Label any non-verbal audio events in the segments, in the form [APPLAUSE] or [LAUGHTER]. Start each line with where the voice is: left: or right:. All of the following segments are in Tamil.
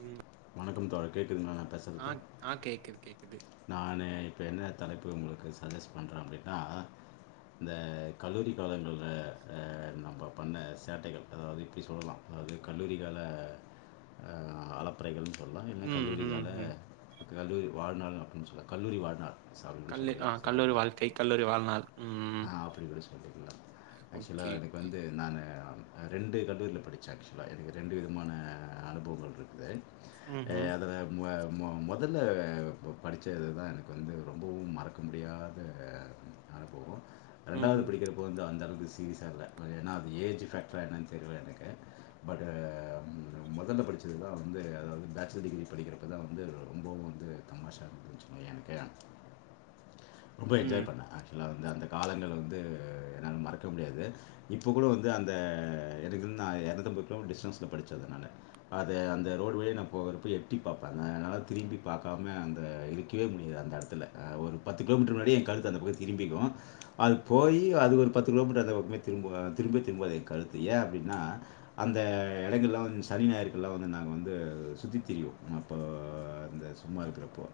right: ம்.
left: வணக்கம் தோழ கேக்குதுங்களா நான்
right: ஆ
left: பேசுறது
right: ஆ கேக்குது, கேக்குது.
left: நான இப்போ என்ன தலைப்பு உங்களுக்கு சஜஸ்ட் பண்ணுற அப்படின்னா இந்த கல்லூரி காலங்கள நம்ப பண்ண சேட்டைகள் அதாவது இப்படி சொல்ல அதாவது கல்லூரி கால அல பறைகள் அப்பல்லா என்ன
right: ம்,
left: கல்லூரி
right: ம்,
left: கால
right: ம்.
left: இந்த கல்லூரி வாழ்நாள் அப்படின்னு சொல்லலா கல்லூரி வாழ்நாள் சப்டனு
right: கல்லு ஆ
left: சொல்லிக்கலா
right: கல்லூரி
left: சரிங்களா
right: வாழ்க்கை, கல்லூரி வாழ்நாள். ம்.
left: ஆ அப்படி கூட சொல்லிக்கலா
right: ஓகே,
left: ஆக்சுவலாக அன்னைக்கு
right: ஓகே.
left: வந்து நானு ரெண்டு கல்லூரியில் படிச்ச ஏக்சுவ்லா எனக்கு ரெண்டு விதமான அனுபவங்கள் இருக்குது ஏ
right: ம்ஹ்ம்.
left: அது ம்வா ம் முதல்ல படித்த இது தா எனக்கு வந்து ரொம்பவு மறக்க முடியாத அனுபவம் இரண்டாவது
right: ம்ஹ்ம்.
left: படிக்கிற போது அந்த அளவுக்கு சி சீரிஸா இல்ல ஏனா அது ஏஜ் ஃபேக்ட்ரா எனனனு தெரியல எனக்கு பட் முதல்ல படிச்சது தான் வந்து அத பேச்சலர் டிகிரி படிக்கிறப்ப தான் வந்து ரொம்பவு வந்து தமாஷாக இருக்குதுன்னு வச்சுக்கோயேன் எனக்கு ரொம்ப என்ஜாய்
right: ம்.
left: பண்ண ஆக்சுவலா அந்த காலங்களை வந்து என்னால மறக்க முடியாது இப்ப கூட வந்து அந்த [UNINTELLIGIBLE] இரநூத்தம்பது கிலோமீட்டர் டிஸ்டென்ஸ்ல படிச்ச அதனால அத அந்த ரோடு வழியா நா போகிறப்ப எட்டிப் பாப்பாங்க அதனால திரும்பி பாக்காம அந்த இருக்கிவே முடியாது அந்த இடத்துல ஒரு பத்து கிலோமீட்டர் முன்னாடியே என் கழுத்து அந்த பக்கம் திரும்பிக்கு அது போய் அது ஒரு பத்து கிலோமீட்டர் அந்த பக்கமே திரும்ப திரும்பவே திரும்பாது என் கழுத்து ஏ அப்டினா அந்த இடங்கள்லா வந் சனி ஞாயிறுகெல்லா வந்து நாங்க வந்து சுற்றி திரிவோ அப்போ அந்த சும்மா இருக்கிறப்போ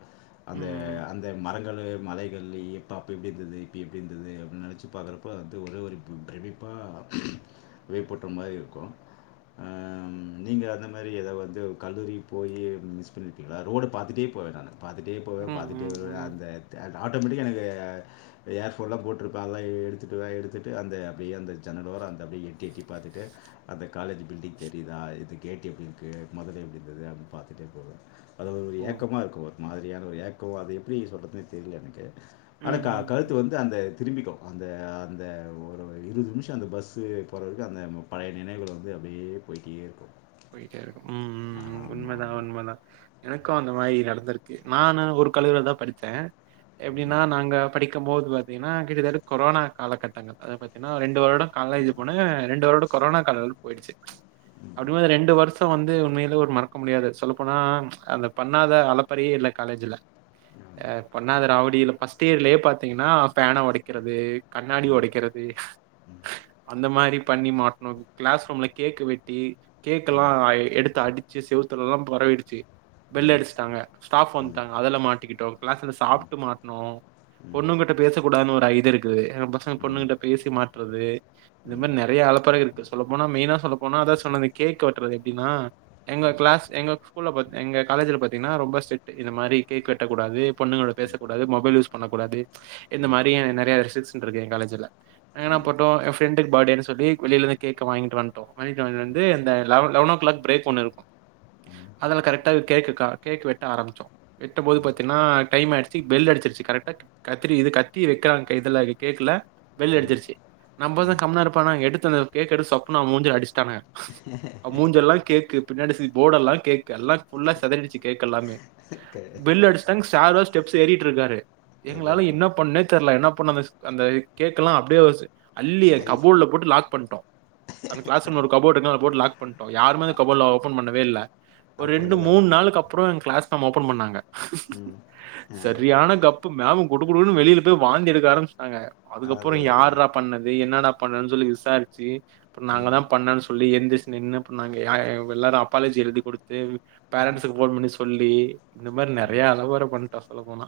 left: அந்த
right: ம்.
left: அந்த மரங்க எங்கள் மலைகள் எப்போ அப்போ இப்படி இருந்தது இப்போ எப்படி இருந்தது அப்படின்னு நினைச்சி பார்க்குறப்போ வந்து ஒரே ஒரு பிரமிப்பாக விப்பற்றற மாதிரி இருக்கும் நீங்கள் அந்த மாதிரி எதை வந்து கல்லூரி போய் மிஸ் பண்ணிருப்பீங்களா ரோடு பார்த்துட்டே போவ நானு பார்த்துட்டே போவ
right: ம்.
left: பார்த்துட்டே
right: ம்.
left: வருவ
right: ம்.
left: அந்த அ ஆட்டோமேட்டிக்க எனக்கு ஏர் ப்ரோ போட்டு இருப்பாங்கஎடு எடுத்து அந்த ஜன்னல் ஓரம் எட்ட எட்டி பாத்துட்டுஅந்த காலேஜ் பில்டிங் தெரியுாது கேட் எப்படி இருக்கு முதல் இருந்தத யாருன்னு பார்த்துட்டே போவ அது ஒரு
right: ஓ!
left: ஏக்கமாக இருக்கு ஒரு மாதிரியான ஒரு ஏக்கம் அது எப்படி சொ்கிறதுதுனே தெரியல எனக்கு
right: ம்.
left: அனக்கா
right: ம்.
left: கழுத்து
right: ம்.
left: வந்து அந்த திரும்பிக்கும் அந்த அந்த ஒரு இருபது நிமிஷம் அந்த பஸ்ஸு போகதுக்கு அந்த பழைய நினைங்கள் வந்து அப்படியே போய்க்கிட்டே இருக்கும்
right: போயிட்டே இருக்கு ம் ம் உண்மதா
left: ஆமாமா.
right: உண்மதா எனக்கு அந்த மாதிரி நடந்திருக்கு நானு ஒரு கல்லூரியில தான் படிச்ச எப்படினா
left: ம்.
right: நாங்க படிக்கும் போது பாத்தீங்கன்னா கிட்டத்தட்ட கொரோனா காலகட்டங்கள் அத பாத்தீங்னா ரெண்டு ண்டு வருடோ காலேஜ் போன ரெண்டு வருடோ கோரோனா காலோ போயிடுச்சு
left: உம்
right: உண்ம ரெண்டு வருஷோ வந்து உண்மையில ஒரு மறக்க முடியாது சொல்லப்போன அந்த பண்ணாத அலப்பறே இல்ல காலேஜில்
left: ஆமா.
right: பண்ணாத ராவடி இல்ல ஃபஸ்ட் இயர்லயே பார்த்தீங்கன்னா ஃபேனை உடைக்கிறது கண்ணாடி
left: ம்.
right: உடைக்கிறது அந்த மாதிரி பண்ணி மாட்டணும் கிளாஸ் ரூம்ல கேக்கு வெட்டி கேக் எல்லா
left: ம்.
right: எடுத்து அடிச்சு செவுத்துல எல்லா பறவிடுச்சு
left: ம்.
right: பெல்
left: ம்.
right: அடிச்சட்டாங்க ஸ்டாப்
left: ம். ம்.
right: வந்துட்டாங்க அதெல்ல மாட்டிக்கிட்டோம் கிளாஸ் சாப்பிட்டு மாட்டனோம்
left: ம். ம்.
right: பொண்ணுங்கிட்ட பேசக்கூடாதுன்னு ஒரு இது இருக்குது எங்க பசங்க பொண்ணு
left: ம்.
right: கிட்ட பேசி மாட்டுறது
left: ம்.
right: இது
left: ம்.
right: மாதிரி நிறைய அளப்பிறகு இருக்கு சொல்லப்போனா மெயின்னா சொல்லப்போனா அதான் சொன்னது கேக் வெட்டுறது எடின்னா எங்க கிளாஸ் எங்க ஸ்கூலில எங்க காலஜில பாரீங்கன்னா ரொம்ப ஸ்ட்ரிக்ட் இந்த மாதிரி கேக் வெட்டக்கூடாது பொண்ணுகலோட பேசக்கூடது மொபைல் யூஸ் பண்ணக்கூடாது இந்த மாதிரி நிறைய ரரிசிக்ஸ் இருக்கு என் காலேஜ ஏன்னா
left: ம்.
right: போ என் ஃப்ரெண்டுக்கு பர்டேன்னு சொல்லி வெளியிலருந்து கேக்க வாங்கிட்டு வந்துட்டோ வாங்கிட்டு இது அந்த eleven eleven o'clock break ஒன்னு இருக்கும் அதில் கரெக்டாக கேக்கு கேக் வெட்ட ஆரம்பிோம் வெட்டபோது
left: ம்.
right: பார்த்தீங்கனா டைம் ஆகிடுச்சு பெல் அடிச்சிருச்சி கரெக்டாக கத்தி இது கத்தி வைக்கிறாங்க இதில் கேக்கில வெளிய
left: ம்.
right: எடுச்சுருச்சு நம்பனா
left: ம்.
right: கம்மனா இருப்பானா எடுத்து அ கேக்கெடுத்து சொப்புனா அவ மூஞ்சு அடிச்சிட்டாங்க அ மூஞ்ஞெல்லா கேக்கு பின்னாடி போர்ட் எல்லா கேக்கு எல்லா புல்லா செதரிடிடுச்சு கேக்கலாமே
left: கே
right: பெல்லடிச்சுட்டாங் சார் வாஸ் டெப்ஸ் ஏறிட்டு இருக்காரு
left: அதான்,
right: எங்களால என்ன
left: அதான்.
right: பண்ணே தெரல என்ன பண்ண அந்த அந்த கேக்கெலா அப்படியே அள்ளி ஏ
left: கை
right: கபோர்ல போட்டுலாக் பண்ண அந்த கிளாஸ் [UNINTELLIGIBLE] கபோடு [UNINTELLIGIBLE] லாக் பண்ணிட்டோ யாருமே கபோடுல ஓபன் பண்ணவே இல்ல ஒரு
left: அப்புறம்
right: ரெண்டு
left: கதை
right: மூணு நாளுக்கு அப்புறோ என் கிளாஸ் மேம் ஓபன் பண்ணாங்க
left: உம் ஆ
right: இப்ப மேம் குடு குடுணுன்னனு வெளியில போய் வாந்தி எடுக்க ஆரம்பிச்சுடாங்க அதுக்கப்புறோ
left: அதான், அதான்.
right: யார்ரா பண்ணது என்னடா பண்ணாண்னு சொல்லி விசாரிச்சு அப்ப நாங்க
left: ம்.
right: தா பண்ணான்னு சொல்லி எந்திரிச்சு நின்னு பண்ணாங்க யார்எல்லாரு அப்பாலேஜி எழுதி கொடுத்து பேரன்ட்ஸுக்கு போன் பண்ணி சொல்லி இந்த மாதிரி நிறைய அளவாரம் பண்ணட்டா சொல்ல போனா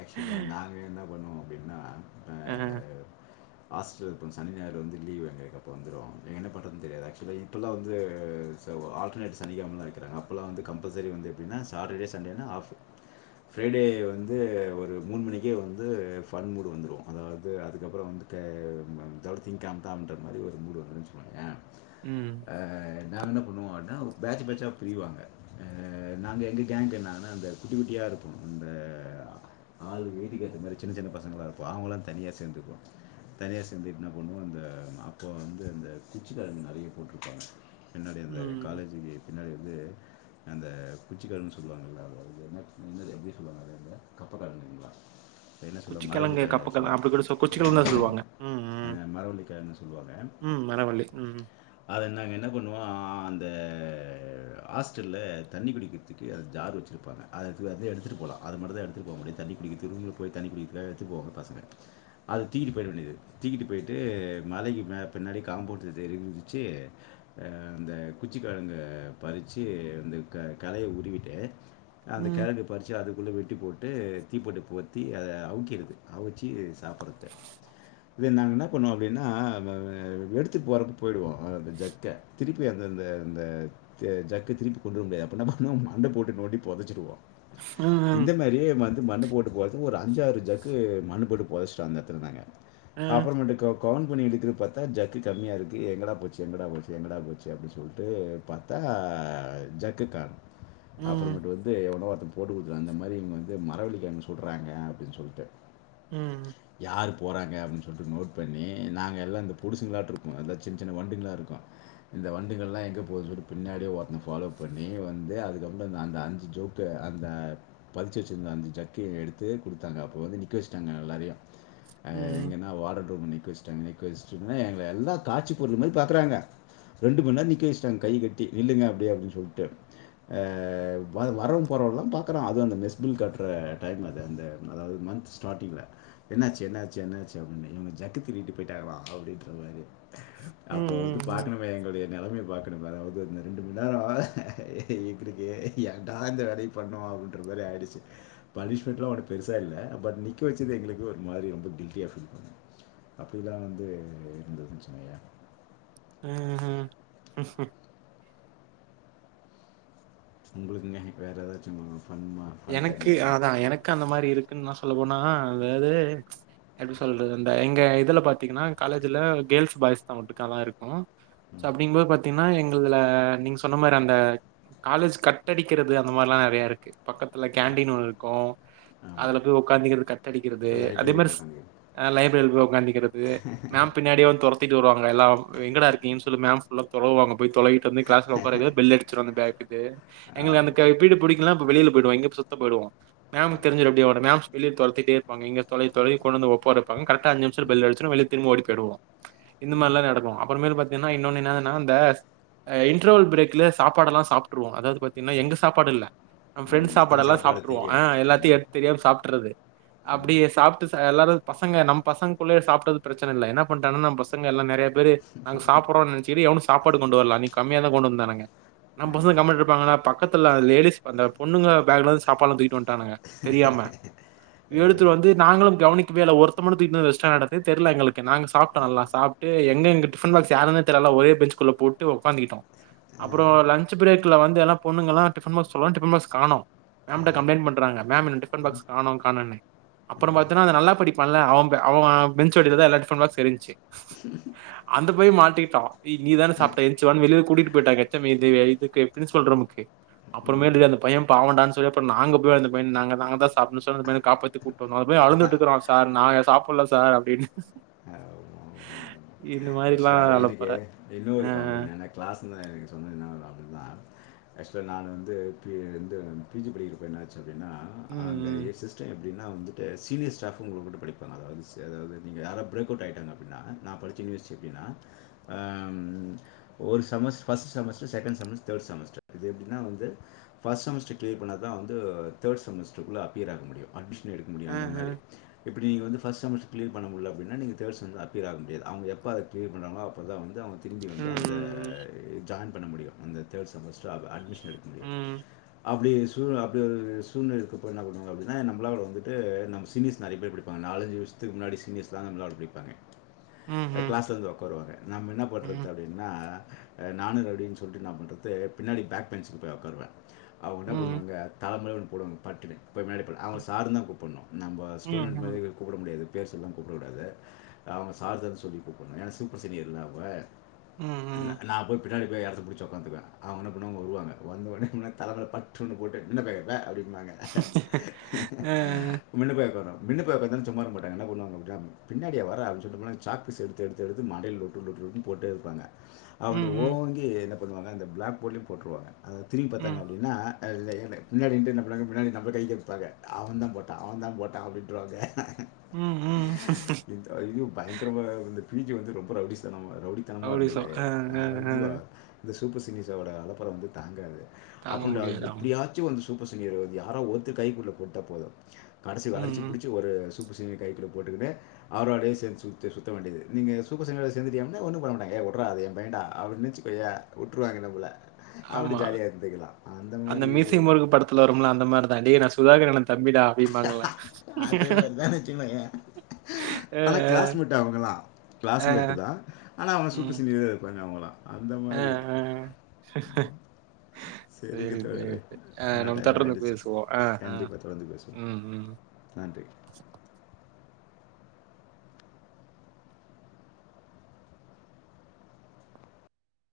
left: ஆக்சுவலா நாங்க என்ன பண்ணுவோ அப்பிடின்னா
right: அ.
left: ஹாஸ்டல்லருப்பன் சனி ஞாயிறு வந்து லீவு எங்களுக்கு அப்ப வந்துடுவோ எங்க என்ன பண்ணறதுன் தெரியாது ஆக்சுவலா இப்பலா வந்து ச வ ஆல்டர்னேட் சனிக்கெழமலா வெக்கிறாங்க அப்பலா வந்து கம்ப்பல்செரி வந்து எப்டினா சாட்டர்டே சண்டேனா ஆஃப் ஃப்ரைடே வந்து ஒரு மூணு மணிக்கே வந்து ஃபன் மூடு வந்துரு அதாவது அதுக்கப்புறோ வந்துட்டு இதோட திங்கெழம தா தான்ற மாரி ஒரு மூடு வந்துருனுவச்சுகோயே
right: ம்.
left: ஆ நாங்க என்ன பண்ணுவோம் அப்படின்னா ஒரு பேட்சு பேட்சாக பிரிவாங்க ஆ நாங்க எங்க கேங்கு என்னாங்கன்னா அந்த குட்டி குட்டியா இருப்போ அந்த ஆள் வேயிட்டுக்கு ஏத்த மாரி சின்ன சின்ன பசங்களா இருப்போ அவங்கல்லா தனியா சேந்துக்குவோ தனியா சேர்ந்துட்டு என்ன பண்ணுவோ அந்த அப்ப வந்து அந்த குச்சிக்கெழங்கு நறையா போட்டிருப்பாங்க என்னடி அந்த
right: ம்.
left: [UNINTELLIGIBLE] பின்னாடி வந்து அந்த குச்சிக்கெழங்கு சொல்லுவாங்கல்ல அது வருது என்ன என்னது பேர் சொல்லுவாங்கல்ல அது என்ன கப் ப்பகெழங்குங்களா அது என்ன சொல்லுவாங்
right: குச்சிக்கிழங்கு,
left: மரவள்ளிக்கெழங்கு ஆக்ஸுலா
right: கப்பக்கிழங்கு
left: [INAUDIBLE]
right: அப்படி கூட சொ குச்சிக்கிழங்கு தான் சொல்லுவாங்க. ம்,
left: அ,
right: ம்.
left: மரவள்ளிக்கெழங்கு சொல்லுவாங்க
right: ம். மரவள்ளி. ம்.
left: அத நாங்க என்ன பண்ணுவோ த ஹாஸ்டல்ல தண்ணி குடிக்கற்துக்கு [UNINTELLIGIBLE] ஜாரு வெச்சுருப்பாங்க. [UNINTELLIGIBLE] அத எடுத்துட்டு போலா அது மட்டுந்தா எடுத் த்துட்டு போக முடியு தண்ணி குடிக்கற்துக் ரூம்ல போய் தண்ணி குடிக்கற்த்காக எத்துட்டு போவாங்க பசங்க. அது தூக்கிட்டு போயிட வேண்டியது தூக்கிட்டு போய்ட்டு மலைக்கு மே பின்னாடி காம்பவுண்டு [UNINTELLIGIBLE] குதிச்சு அ அந்த குச்சிக்கெழங்க பறிச்சு இந்த க கலைய உருவிட்டு அந்த
right: ம்.
left: கெழங்க பறிச்சு அது புல்லு வெட்டி போட் டு தீப்பெட்டு பொகத்தி அத அவுக்கிறது அவுச்சி சாப்பறது. இது நாங்க என்ன பண்ணுவோ அப்டினா [UNINTELLIGIBLE] எடுத்துட் போறப்போ போயிடுவோ அது ஜக்க திருப்பி அந்தந்த அந்த தே, ஜக்க திருப்பி கொண்டு வர முடியாது அப்ப என்ன பண்ணுவோ மண்ண போட்டு நோண்டி பொதச்சிருவோ
right: உம் உம்
left: வந்து மண்ண போட்டு போறது ஒரு அஞ்சாரு ஜக்கு மண்ண போட்டு பொதச்சுட்டோ அந்த எட்த்துல நாங்க
right: அ.
left: அப்பறோமேட்டிக் க கவுன் ன்னா பண்ணி எடுக்கிறது பாத்தா ஜக்கு கம்மியாக இருக்குது எங்கடா போச்சு எங்கடா போச்சு எங்கடா போச்சு அப்டின் சொல்லிட்டு பாத்தா ஜக்கு காணு
right: ம்.
left: அப்றமேட்டு வந்து [UNINTELLIGIBLE] [INAUDIBLE] போட்டு குடுத்துட்டன் அந்த மாரி இவன் து மரவள்ளிக்கெழங்கு சொல்றாங்க அப்டின் சொல்ட்டு
right: ம்.
left: யார் போறங்க அப்டின் சொல்ட்டு நோட் பண்ணி நாங்க எல்லா இந்த பொடுசுங்களாட்ருப்போ எல்லா சின்ன சின்ன வண்டுகளா இருக்கு, இந்த வண்டுகல்லா எங்க போகுதுன்னு சொல்லி பின்னாடியே ஒருத்த ஃபாலோ பண்ணி வந்து அதுக்கப்றோ அந்த அஞ்சு ஜோக்க அந்த ப வச்ச வச்சிருந்த அந்த [UNINTELLIGIBLE] எடுத்து குடுத்தாங்க அப்போ வந்து நிக்க வச்சட்டாங்க எல்லாரையும். ஆஹ்
right: ம்.
left: எங்கனா வார்டன் ரூம்ல நிக்க வச் தன் நிக்க வச்டுமே எங்க எல்லா காட்சி பொருள் மாரி பாக்குறாங்க ரெண்டு மண்நேர நிக்க வச்சுட்டாங்க கை கட்டி நில்லுங்க அப்டியே அப்டின் சொல்ட்டு ஆஹ் வ வரவ போறவன்லா பாக்குறா அது அந்த மெஸ் பில் கட்டுற டைம் அது அந்த அதாது மந்த் ஸ்டார்ட்டிங்கில என்னாச்சு என்னாச்சு என்னாச்சு அப்டின்னு இவங்க ஜக்கு திருடிட்டு போய்டாகலாம் அப்டினு சொல்வாரு
right: ம்
left: அப்போ வந்து
right: ம் ம்
left: பாக்கணுமே எங்களுடைய நெலமை பாக்கணுமே அதாது அந்த ரெண்டு மண் நேரம் எங்களுக்கு ஏன்டா இந்த வேலைய பண்ணோ அப்டின்ற மாரி ஆயிடுச் பனிஷ்மென்ட்டெல்லா ஒரு பெருசா இல்ல பட் நிக்கவெச்சசது எங்களுக்கே ஒரு மாதிரி ரொம்ப கில்ட்டியா ஃபீல் பண்ணோ அப்டிதா வந்து இருஞ்ச்சுவெய்யே
right: உம் உம்
left: உங்களுக்குன்னா வேற ஏதாச்சும்மா.
right: எனக்கு அதா எனக்கு அந்த மாரி இருக்குன்னு நா சொல்ல போனா. அதாவது ம்ச் எப்படி சொல்றது, அந்த எங்க இதுல பாத்தீங்கன்னா காலேஜ்ல கேர்ள்ஸ் பாய்ஸ் தா ஒட்டுக்கா தா இருக்கு. சோ அப்படிங்கபோது பாத்தீங்கன்னா எங்க. துல நீங்க சொன்ன மாரி அந்த காலேஜ் கட்டடிக்கிறது அந்த மாரிலா நெறையா இருக்கு. பக்கத்துல கேண்டீன் ஒன்னு இருக்கு.
left: ஆமாம்
right: அதுல போய் உட்காந்து, கட்டடிக்கிறது. அதே
left: லைப்ரரியில்
right: மாரி
left: போய் உட்காந்துக்கிறேன்
right: லைப்ரரிகுள்ள உட்காந்துக்கிறது. மேம் பின்னாடியே வந்து தொரத்திட்டு வருவாங்க எல்லா எங்கடா இருக்கீன்னு சொல்லி மேம் ஃபுல்லா. தொலா வாங்க. போயி தொலையிட்டு வந்து கிளாஸ்ல உக்கரவைகில பெல் அடிச்சுருவாங்க அந்த பேக்குக்கு எங்களுக்கு அந்த
left: ஆமாம்
right: பீர்டு பிடிக்கலானா. வெளியில. போயிடுவாங்க இப்ப சுத்த போய்விடுவோ மேமுக்கு
left: ஆமாம்
right: தெரிஞ்சிடு அப்படியோட மேம். வெளியில தொரத்திட்டே இருப்பாங்க இங்க தொலவி தொலவி கொண்டு வந்து உக்கார வைப்பாங்க கரெக்டா அஞ்சு நிமசத்துல பெல் அடிசுறு வெளிய திரும்ப ஓடீ போய்டுவோ இந்த
left: ம்.
right: மாரியெல்லா நடக்கு. அப்பரமேல் பாத்தீங்கன்னா இன்னொனு என்னதுனா இந்த இன்டர்வெல் ப்ரேக்ல சாப்பாடு எல்லா சாப்டுருவோ அதாவது பாத்தீங்கன்னா எங்க சாப்பாடில்ல நம்
left: ம்
right: பிரெண்ட்ஸ் சாப்பாடு
left: மற்றவங்க
right: எல்லா சாப்டுருவோ. ய
left: தீக்கிடுச்சு
right: எல்லாத்தையு
left: ம்
right: எடுத்து தெரியாம சாப்டுறது.
left: ம்
right: அப்படியே சாப்பிட்டு எல்லாரு பசங்க நம்ம பசங்கக்குள்ளேயே சாப்டது பிரச்சனை இல்லை என்ன பண்ணீட்டாங்கனா நம்ம பசங்க எல்லா நெறைய. பேரு நாங்க சாப்படுறோ நெனச்சுட்டு எவனு சாப்பாடு கொண்டு வரல அன்னிக்கு கம்மியாதா கொண்டு வந்தானுங்க. நம்ப
left: ஆ
right: பசங்க கம்முனு இருப்பாங்களா பக்கத்துல லேடீஸ் அந்த. பொண்ணுங்க பேகலிருந்து சாப்பாடெல்லா தூக்கிட்டு வன்டானுங்க தெரியாம
left: ஏ,
right: எடுத்து வந்து நாங்களு கவனிக்கவே இல்ல ஒருத்த மட்டு தூக்கிட்டு வந்து வெச்சுநாட்டு இருக்கு தெரியில எங்க நாங்க சாப்டோ நல்லா சாப்பிட்டு எங்க எங்க டிஃப பாக்ஸ் யாருனே தெரில ஒரே பெஞ்சுகுள்ள போட்டு உட்காந்துக்கிட்டோ
left: ஏ,
right: அப்புறோ லன்ச் பிரேக்கில் வந்து எல்லா பொண்ணுங்கல்லா டிஃபன் பாக்ஸ் [UNINTELLIGIBLE] டிஃபன்பாக்ஸ் காணோ மேம்ட கம்ப்ளைன்ட் பண்றாங்க மேம் எ டிஃபன் பாக்ஸ் காணோ காணோன்னு அப்பற பாத்தனா அந்த நல்லா படிப்பால்ல அவ பெ அவ பென்ச்சடிலதா எல்லா டிஃபன் பாக்ஸு இருந்ச்சு
left: ஸ்ஸ்.
right: அந்த பைய மாட்டிக்கிட்டா நீ தானே சாப்பிட்ட எந்துசு வானு வெளிய கூட்டிட்டு போயிட்டாங்க. எச்சம் இது இதுக்கு பிரின்சிபால் ரூம்க்கு
left: ம்
right: அப்புறமேலூ அந்த பைய பாவொண்டானு சொல்லி ஆப்ரோ நாங்க போய் அந்த பையன நாங்கதா சாப்பிடுனு சொல்லி காப்பாத்தி கூட். அந்த பைய அழுதுட்டு இருக்கா சார் நாங்க சாப்ட். சொல்ல சார் அப்படின்னு.
left: ஆக்சுவல எனக்கு இன்னொரு
right: அ
left: காமெடி நான் கிளாஸ்க்கு சொன்ன நா நா நான் ஆக்சுவலா நான் வந்து பி ஜி படிக்குரப்போ என்ன ஆச்சுனா. எனா
right: ம்
left: அங்க
right: ம்
left: எசிஸ்டம். ப்டினா வந்துட்டு சீனியர் ஸ்டாஃப்பு [UNINTELLIGIBLE] படிப்பாங்க அதாவது சேதாவது நீங்க யாரவ் பிரேக் அவுட் ஆய்ட்டாங்க அப்பிட்னா நா படிச்ச யூனீவர் எப்டினா ஏ ம் ஒரு செமஸ் ஃபஸ்ட்டு செமஸ்ட்ரு செகன்ட் செமஸ் தேடு செமஸ்ட்ரு இது எப்டினா வந்து ஃபஸ்ட் செமஸ்ட்ரு கிளியர் பண்ணாதா வந்து தேடு செமஸ்ட்ருக்குள்ள அப்பியர் ஆக முடியு அட்மிஷ னே எடுக்க முடியு அந்த
right: அஹ
left: மாரி இப்ப நீங்க வந்து ஃபஸ்ட் செமஸ்டர் கிளியர் பண்ண முடியல அப்டினா நீங்க தேடு செம்க்கு அப்பியர் ஆக முடியாது அவங்க எப் ப அத கிளியர் பண்றாங்களோ அப்ப தா வந்து த அவுங்க திரும்பி வந்து
right: ம்
left: அந்த
right: ம்
left: இத் ஜாயின் பண்ண முடியு அந்த தேடு செமஸ்ட்ரு அபு, அட்மிஷ
right: உம்
left: சூழ்நில அப்டி ஒரு சூழ்நில இருக்கப்போ என்னா பண்ணுவாங்க அப்டினா நம்மளோட வந்துட்டு நம்ம சீனியர்ஸ் நெறைய பேர் படிப்பாங்க. நாலஞ்சு வர்ஷத்துக்கு முன்னாடி சீனியர்ஸ் தா நம்ளோட படிப்பாங்க அ,
right: ம்
left: கிளாஸ்ல வந்து ஒக்காருவாங்க நம்ம என்ன
right: ம்
left: பண்றது அப்டின்னா அ நானு ரௌடின் சொல்ட்டு என்னா பண்றது பின்னாடி பேக் பென்ச்சுக்கு போய் ஒக்காருவே அவங்க என்ன
right: ம் ம்
left: பண்ணுவாங்க தல மேல வந் போடுவாங்க பட்டுனு போய் முன்னாடி போடா அவங்கள சாருன்தா கூப்பட்ணு நம்ம
right: ம்
left: ஸ்டூடெண்ட் மாரி இவில கூப்ட முடியாது பேர் சொல்லிலா கூப்ட கூடாது அவங்க சார் தா சொல்லி கூப்பட்னு ஏன்னா சூப்பர் சீனியர்ல்ல அவங்க
right: ம் ம்
left: ந
right: ம்
left: நா போய் பின்னாடி போய் எடத்த புடிச்சு ஒக்காந்துக்வே அவங்க என்னா பண்ணுவாங்க வருவாங்க வந்தோனே முன்னாடி தல மேல பட்டுனு ஒன்னு போட்டு மின்ன போயா போ அப்டின் னாங்க
right: அ
left: மின்ன போய் ஒக்கார்ரா மின்ன போய் ஒக்காந்தாலு சும்மா இருக்கமாட்டங்க என்ன பண்ணுவாங்க அப்டினா பின்னாடியா வர அப்டின் சொல்ட்டு [UNINTELLIGIBLE] சாக் பீஸ் எடுத்து எடுத்து எடுத்து மண்டைலே லொட்டு லொட்டு லொட்டுன் போட்டே இருப்பாங்க அவன்டு
right: ம் ம்
left: ஓங்கி என் பண்ணுவாங்க இந்த பிளாக் போர்டுலயு போட்ருவாங்க அத திரும்பி பாத்தாங்க
right: ம்
left: அப்டின்னா ல்லே ல்லே எனக்கு பின்னாடி நின்டுருந்த முன்னாடி முன்னாடி நம்பகைக்கே வீச்சுபாங்க அவன் தான் போட்டான் அவன் தான் போட்டான் அப்டின்றவாங்க
right: உம் உம்
left: ஹ இந்த பீ ஜே வந்து ரொம்ப ரௌவுடிஸ்தானமா இரு ரௌடித்தனமா
right: ரவுடிசம்
left: இருந்தது
right: அ அ
left: அவ
right: அ
left: [UNINTELLIGIBLE] இ சூப்பர் சினிசா ஒட அளப்பர வந்து தாங்காது
right: தாங்க
left: அப்பன்ட
right: முடியாது ஆமா
left: எப்படியாச்சு வந்து சூப்பர் சிங்கர் [UNINTELLIGIBLE] வந்து யாரோ ஒருத்தர் கைக்குள்ள போட்டா போது கடைசிவ
right: ம்
left: அடிச்சு
right: ம்
left: பேடிச்சு ஒரு பசங்க கைக்குள்ள போட்டுக்குன்னு அவரோடையே சேந்து சுத் [UNINTELLIGIBLE] சுத்த வேண்டியது நீங்க சூப்பர் சினியர்ல சேந்துடியல்னா ஒன்னு பண்ணமாட்டாங்கா ஏ உர்ரா அது என் பையன்டா அப்டின்னு [UNINTELLIGIBLE] உட்ருவாங்க நம்மல
right: ஆமா அந்த
left: மாதிரி
right: மீசி முருகு படத்துல வரும்ல அந்த மார் தா டே னாஸ் சுதாகரணத்
left: ஹ ஹ ஹ அதே மார் தா வச்சுகோயன்
right: அ,
left: ஆனா க்ளாஸ்மெட்ட அவுங்களா
right: அ,
left: க்ளாஸ்மெட்டு்
right: அ,
left: தா ஆனா அவங் சூப்பர் சீனியரா இருப்பாங்க அவுங்களா
right: ஆ, ஹ் ஆஹ் ஹ ஹ
left: சரிங்க
right: சேரி சேரி
left: தோழரே
right: செ ஆ
left: என்ன
right: நம்
left: டைம்
right: தொடர்ந்து
left: ஆயிடுச்சு
right: பேசுவோ ஆ ஆ
left: கண்டிப்பா தொடர்ந்து பேசுவோம்
right: ம் ம்
left: நன்றி